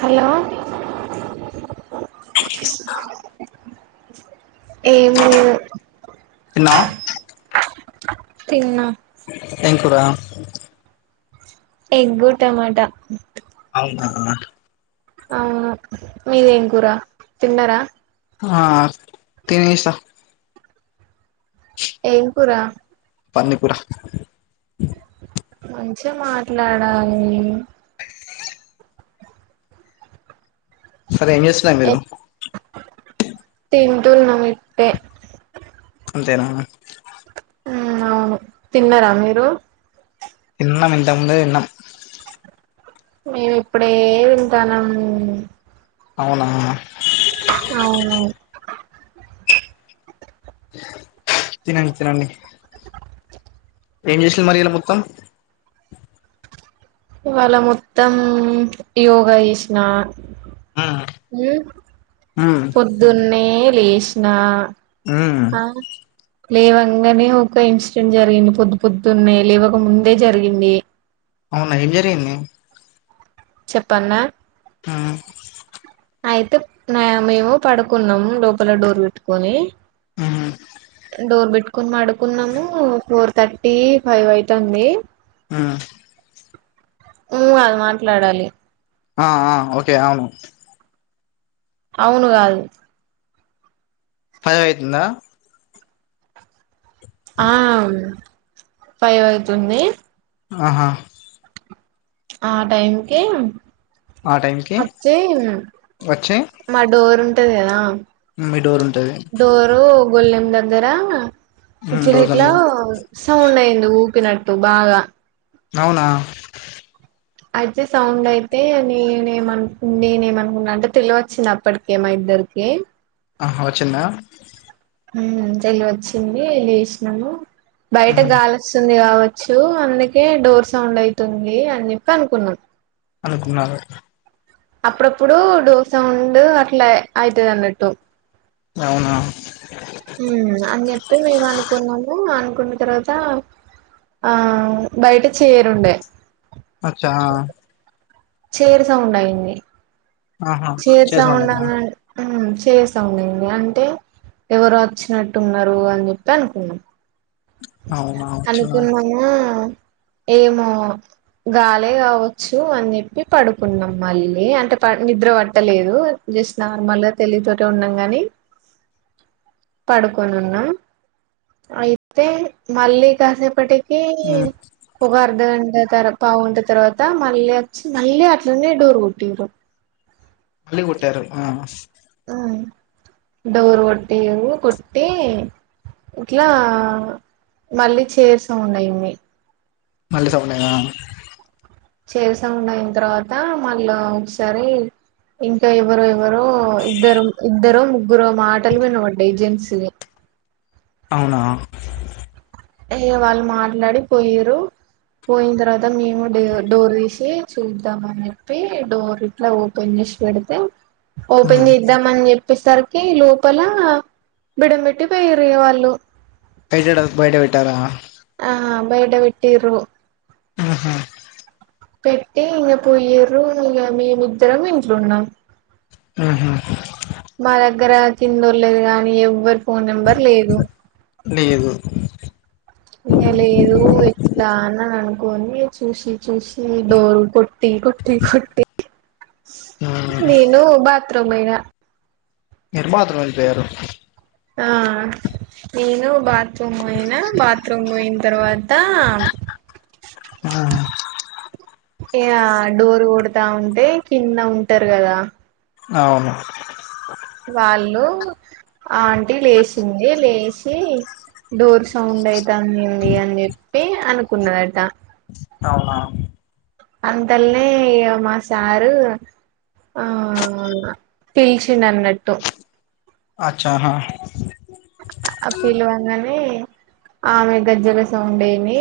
Hello ఏం చేస్తున్నావ్ ఏమి తిన్నా తిన్నా ఏం కూరా ఎంగూ టమాట అవునా అవును మీదేం కూరా తిన్నార ఆ తినేసా ఏపురా పన్నీపుర మంచిగా మాట్లాడాలి. [unintelligible] అదే ఎం చేసిన మీరు తిందుల్ నమిట్టే అంతేనా ఉ అవును తిన్నారా మీరు. తిన్నాం ఇంతకుముందే తిన్నాం మేమి ఇప్పుడే తింటానం. అవునా [unintelligible] అవును తినండి, తినండి ఏం చేసంది మరి ఇలా మొత్తం. ఇవాళ మొత్తం యోగా చేసిన ఉమ్ ఉ ఉమ్ పొద్దున్నే లేసిన ఉమ్. లేవంగానే ఒక ఇన్సిడెంట్ జరిగింది. పొద్దు పొద్దున్న లేవక ముందే జరిగింది. అవునా ఏం జరిగింది? చెప్పన్న ఊ అయితే మేము పడుకున్నాము. లోపల డోర్ పెట్టుకొని ఉమ్ డోర్ పెట్టుకొని పడుకున్నాము, ఫోర్ థర్టీ ఫైవ్ అవుతుంది. ఊ ఊ అని మాట్లాడాలి ఆ ఆ ఓకే అవును అవును కాదు. ఫైవ్ అయితుంద. ఆవును ఫైవ్ అయితుంది. ఆహా ఆ టైంకి ఆ టైంకి అట్లే వచ్చి మా డోర్ ఉంటదు కదా మీ డోర్ ఉంటది డోరు గొల్లెం దగ్గర ఉమ్ ఇట్లా డోర్ ఇట్లా దగ్గర సౌండ్ అయింది. ఊ చెప్పినట్టు బాగా అవునా అయితే సౌండ్ అయితే నేనుమనుకు నేనుమనుకున్నా అంటే తెలి వచ్చింది అప్పటికే మా ఇద్దరికి. అహ వచ్చిందా హ తెలివి వచ్చింది లెసినాము. బయట ఉమ్ గాలి వస్తుంది కాబట్టి చ్చు అందుకే డోర్ సౌండ్ అవుతుంది అని చెప్పి అనుకున్నాం. అనుకున్నారు అప్పుడప్పుడు డోర్ సౌండ్ అట్లే ఆయితదనట్టు. అవునా హమ్ అని చెప్పి మేము అనుకున్నాము అనుకున్న తర్వాత ఆ బయట చేయరుండే అచ్చా ఆ చేేరు సౌండయింది ఆహా చైర్ సౌండయింది చైర్ సౌండయింతే అంటే ఎవరు వచ్చినట్టు ఉన్నారు అని చెప్పి అనుకున్నాం అవునా అచ్చా అనుకునామ్ ఏమో గాలే కావచ్చు అని చెప్పి పడుకున్నాం మళ్ళీ, అంటే నిద్ర పట్టలేదు జస్ట్ నార్మల్గా తెలితోట ఉన్నాం ని పడుకొని ఉన్నాం ఐతే ఐతే మల్లి కాసేపటికి ఏ మ్మ్ [unintelligible] కుగా అర్ధగంట తరు పావుగంట తర్వాత మళ్ళీ వచ్చి మళ్ళీ అట్లనే డోర్ కొట్టిరు మళ్ళీ కొట్టారు ఆ ఆ డోర్ కొట్టిరు కొట్టి ఇట్లా మళ్ళీ చైర్ సౌండ్ అయింది మళ్ళీ సౌండ్ అయిందా ఆ చైర్ సౌండ్ అయినా తర్వాత మళ్ళా ఒకసారి ఇంకా ఎవరు ఎవరో ఇద్దరు ఇద్దరో ముగు ముగ్గురు మాటలు వినంబడాయి జెంట్స్ ఇదే అవునా ఏ వాళ్ళు మాట్లాడి పోయిరు పోయిన తర్వాత మేము డే డోర్ తీసి చూదాం అని చెప్పి డోర్ ఇట్లా ఓపెన్ చేసి పెడితే ఓపెన్ మ్మ్ చేద్దాం అని చెప్ చెప్పేసరికి లోపల బెడం పెట్టి పోయిరు ఇగ వాళ్ళు యేసడంగ్ బయట పెట్టారా ఆ బయట పెట్టిరూ ఉహూ పెట్టి ఇగ పోయిరు ఇగ మీమీద్దరం ఇంట్లునామ్ ఉహ్ హు మా దగ్గర చిన్నోలూరు లేరు కానీ ఎవరు ఫోన్ నెంబర్ లేదు, లేదు ఇగ లేదు ఎట్లానా కొన్ని చూసి చూసి డోరు కొట్టి కొట్టి కొట్టి మ్మ్ నేను బాత్ తో మీద ఎటు మాత్రం వెళ్ళిపోయారు ఆ నేను బాత తృం పోయినా బాత్రూమ్ పోయినా తర్వాత్ ఆ ఆ ఇహ డోర్ కొడతా ఉంటే కింద ఉంటరు కదా అవును వాళ్ళు ఆంటీ లేశింది లేశి డోర్ సౌండ్ అయిత్ తన్ని అన్ని చెప్ ఏంటి అనుకుందట అవునా అంతల్నే ఇగ మా సారు ఆ పీల్చిడనట్టు అచ్చా హ ఆ పిలవంగానే ఆమె గజ్జ గజ్జ సౌండ్ విని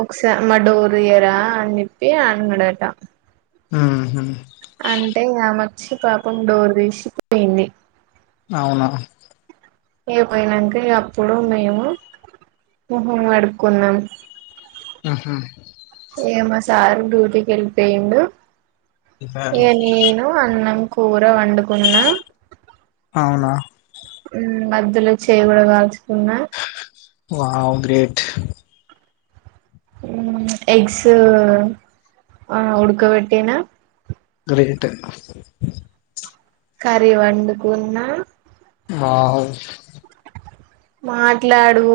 ఒకసారీ మా డోర్ తీయరా అని చేపి అన్నాడంట హమ్ అంటే ఆమో వచ్చి పాపం డోర్ తీసి తీచిపోయింది అవునా ఇగ పోయినాక అపుడు మేము మొహం కడుపుకున్నాం ఉహ్ హు ఏమో సారు డ్యూటీకి వెళ్ళిపోయిడు వెళ్ళిపోయారు ఏను నే ను అన్నం కూర వండుకున్న అవునా మధ్యలో చెయ్య కూడా కాల్చుకున్న వావ్ గ్రేట్ హమ్ ఎగ్గ్సు ఉడకపెట్టియనా గ్రే అబ్బా కర్రీ వండుకున్నా ఆ ఉచ్ మాట్లాడు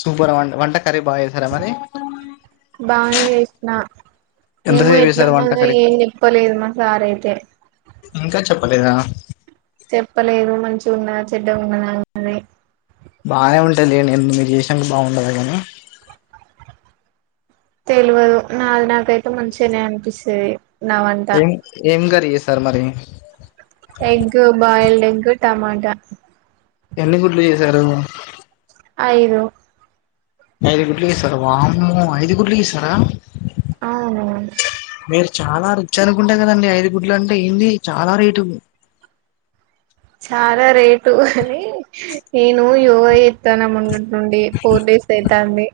సూపర్ వంట వంట కర్రీ బాగా చేసారా మరి బానే చేసిన ఏమో ఎంతసేపు చేసారు వంట ఎట్లున్నదో కర్రీ ఏం చెప్పాలేదు మా సార్ అయితే ఇంకా చెప్పలేదా చెప్పలేదు మంచిగా ఉన్నదా చెడ్డ ఉన్నదా అన్నది బానే ఉంటాది లెండి మీరు చేసాక బాగుండది కానీ తెలివదు నాది నాకైతే మంచిగానే అనిపిస్తాది ఏం ఏం గ లేదు సార్ మరి ఎగ్ బాయిల్డ్ ఎగ్ టమాటో టమాటా ఎన్ని గుడ్లు చేసారు ఐదు ఐదు గుడ్లు చేశారా వామ్మో ఐదు గుడ్లు చేశారా అవును మీరు చాలా రిచ్ అనుకుంటే కదండి ఐదు గుడ్లు అంటే ఏంది చాలా రేటు చాలా రేటు అ నేను ఓవర్ చెత్తనువ నుండి ఫోర్ డేస్ అయితాంది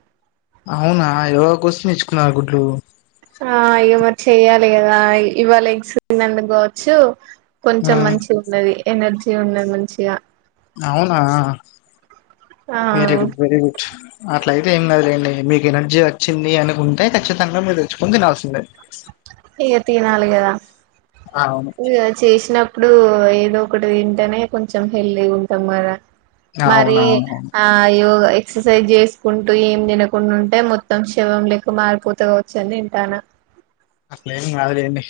అవునా ఇగ కోసంతేచ్చుకున్నారు గుడ్లు ఆ ఏమో చెయ్యాలి కదా ఇవాళ ఎగ్స్ వండుకోవచ్చు ఆ కొంచెం మంచిగా ఉండది ఎనర్జీ ఉండదు మంచిగా అవునా ఆ వెరి గుడ్ వెరీ గుడ్ అట్లయితే ఏం కాదులెండి మీకు ఎనర్జీ వచ్చింది అనుకుంటే ఖచ్చితంగా మీరు తెచ్చుకొని తినల్సిందే ఇక తినాలి కదా అవును ఇగ చేసినప్పుడు ఏ ఏదో ఒకటి తింటేనే కొంచెం హెల్తీగా ఉంటాం కదా మరి అవునవునవును ఆ ఇవుగా ఇవ్ ఎక్ససైయిజ్ చేసుకుంటూ ఏం తినకుండా ఉంటే మొత్తం శవం లెక్క మారిపోతగావచ్చుని తింటాన అట్లేం కాదులేండి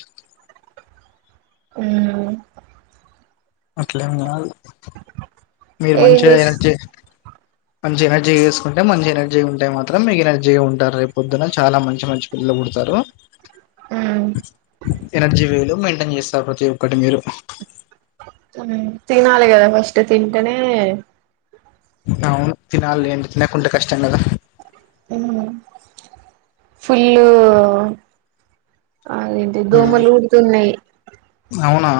మ్మ్ అట్లేం గాదు మీరు ఏం మంచిగా చేస్ ఎనర్జీ మంచి ఎనర్జీ వేసుకుంటే మంచి ఎనర్జీ ఉంటే మాత్రం ఎనర్జీ ఉంటారు రేపు పొద్దున చాలా మంచి మంచి పిల్లలు పుడతారు ఉమ్ ఎనర్జీ వేరు మైండ్ ఏం చేస్తారు ప్రతి ఒక్కటి మీరు మ్మ్ తినాలి కదా ఫస్ట్ తింటేనే అవును తినాల్లేండి తిన్నకుంటే కష్టం కద మ్మ్ ఫుల్లు అదేంటి ఉమ్, దోమలు కుడుతున్నాయి అవునా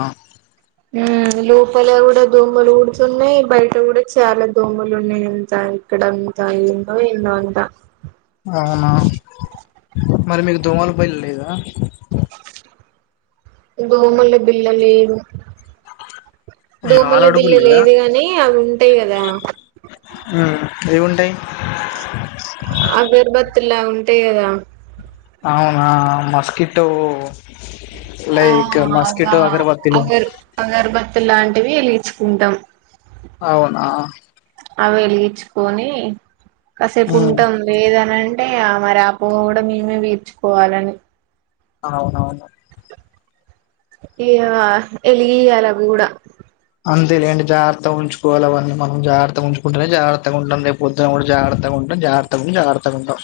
మ్మ్ లోపల కూడా దోమలు కుడుతున్నాయి బయట కూడా చాలా దోమలు ఉన్నాయి ఎంత ఇక్కడ అంతా ఏందో ఏమో అంత అవునా మరి మీకు దోమలు బయ ల్లు లేదా దోమల బిల్ల లేదు అయ్యో, దోమల ఆలు బిల్ల అడుగులు లేదా లేదు గాని అవి ఉంటాయి కదా ఉమ్, ఏవి ఉంటాయి అగర్బత్ ఇలా ఉంటాయి కదా అవునా మస్కీటో ఆ అద అగరు అగరుబత్తి ఇలాంటివి ఎలిగించుకుంటాం అవునా అవి వెలిగించుకొని కాసేపు ఉమ్, ఉంటం లేదనంటే అంటే మరి ఆ పొగ కూడా మేమే పీల్చుకోవాలని అవునవును ఇగ ఎలిగియాల గూడా అంతేలేండి జాగ్రత్తగా ఉంచుకోవాలి అవన్నీ మనం జాగ్రత్తగ ఉంచుకుంటేనే జాగ్రత్తగ ఉంటాం రేపు పొద్దున కూడా జాగ్రత్తగ ఉంటాం జాగ్రత్తగ జాగ్రత్తగ ఉంటాం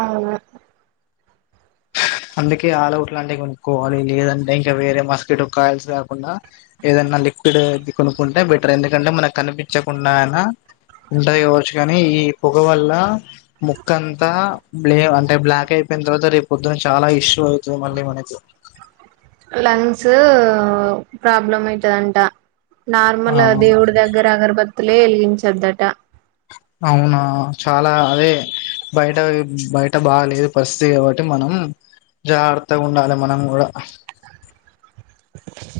అవును అందుకే ఆలవుట్లాంటివి కొనుక్కోవాలి లేదంటే ఇంకా వేరే మస్కీటో కాయల్స్ కాకుండా ఏదన్నా లిక్విడ్ కొనుక్కుంటే బెటర్ ఎందుకంటే మనకు కనిపించకుండా అయినా ఉంటది కావచ్చు కానీ ఈ పొగ వల్ల ముక్క అంతా బ్లే అంటే బ్లాక్ అయిపోయిన తర్వాత రేపు పొద్దున చాలా ఇష్యూ అవుతది మళ్ళీ మనకి లంగ్స్ ప్రాబ్లం అయితదంట నార్మల్ అవును దేవుడు దగ్గర అగర బత్ త్తులే వెలిగించొద్దట అవునా చాలా అదే బయట బయట బాగాలేదు పరిస్థితి కాబట్టి మనం జాగ్రత్తగా ఉండాలి మనం కూడా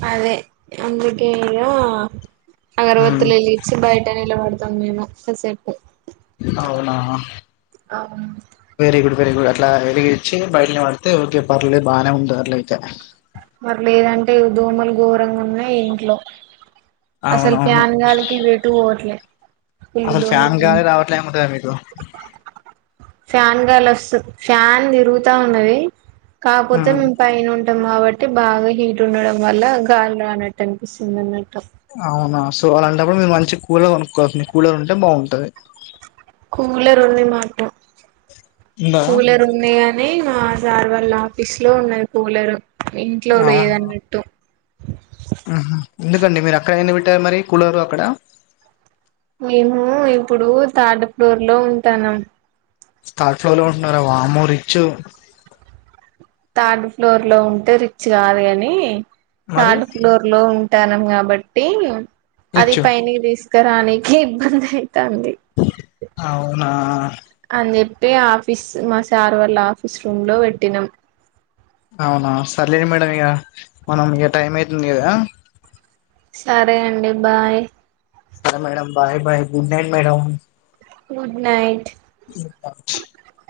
అదే అందుకే ఇగ ఉమ్ అగరవత్తుల ఎలిగిచ్చి బయట నిలబడ తం మేము కొద్ది సేపు మాహా అవును [unintelligible] కూడా అట్లా ఎలిగిచ్చి బయటనిలబడితే ఓకే పర్లేదు బానే ఉంటాది అట్లైతే మరి లేదంటే దోమలు ఘోరంగున్నాయి ఇంట్లో అసలు అవునవును ప్యాన్ గాలికి ఇవెటూ బోవట్లే అసలు ఫ్యాన్ గాలి రావట్లే ముదే మీకు ఫ్యాన్ గాలొస్తు ఫ్యాన్ తిరుగుతా ఉన్నది కాకపోతే ఉమ్ మేము పైనుం [inaudible] బట్టి బాగా హీట్ ఉండడం వల్ల గాలి రానట్టు అనిపిస్తుంది అన్నట్టు అవునా సో అలాంటప్పుడు మీరు మంచి కూలర్ కొనుక్కోండి కూలర్ ఉంటే బావుంటది కూలరు ఉనిన్నట్టు ఉందా కూలర్ ఉంది కాని [inaudible] సార్ వాళ్ళ ఆఫీస్ లో ఉన్నది కూలరు ఇంట్లో లేదన్నట్టు ఆహా ఎందుకండి మీరు ఎక్కడ ఎందుకు పెట్టారు మరి కూలరు అక్కడ మేము ఇప్పుడు థర్డ్ ఫ్లోర్ లో ఉంటానం థార్డ్ ఫ్లోర్లో ఉంటున్నారా వామ్మో రిచ్చు థర్డ్ ఫ్లోర్ లో ఉంటే రిచ్ కాదు కాని మరి థర్డ్ ఫ్లోర్ లో ఉంటానాం కాబట్టి అది రిచ్ పైనే తీస్ రానీకి ఇబ్బందైతాంది అవునా అని చెప్పి ఆఫీస్ మా సార్ వాళ్ళ ఆఫీస్ రూమ్ లో పెట్టినం అవునా సర్లేండి మేడం ఇగ మనం ఇక టైం ఐతుంది కదా సరే అండి బాయ్ సరే madam bye bye good night madam good night [unintelligible]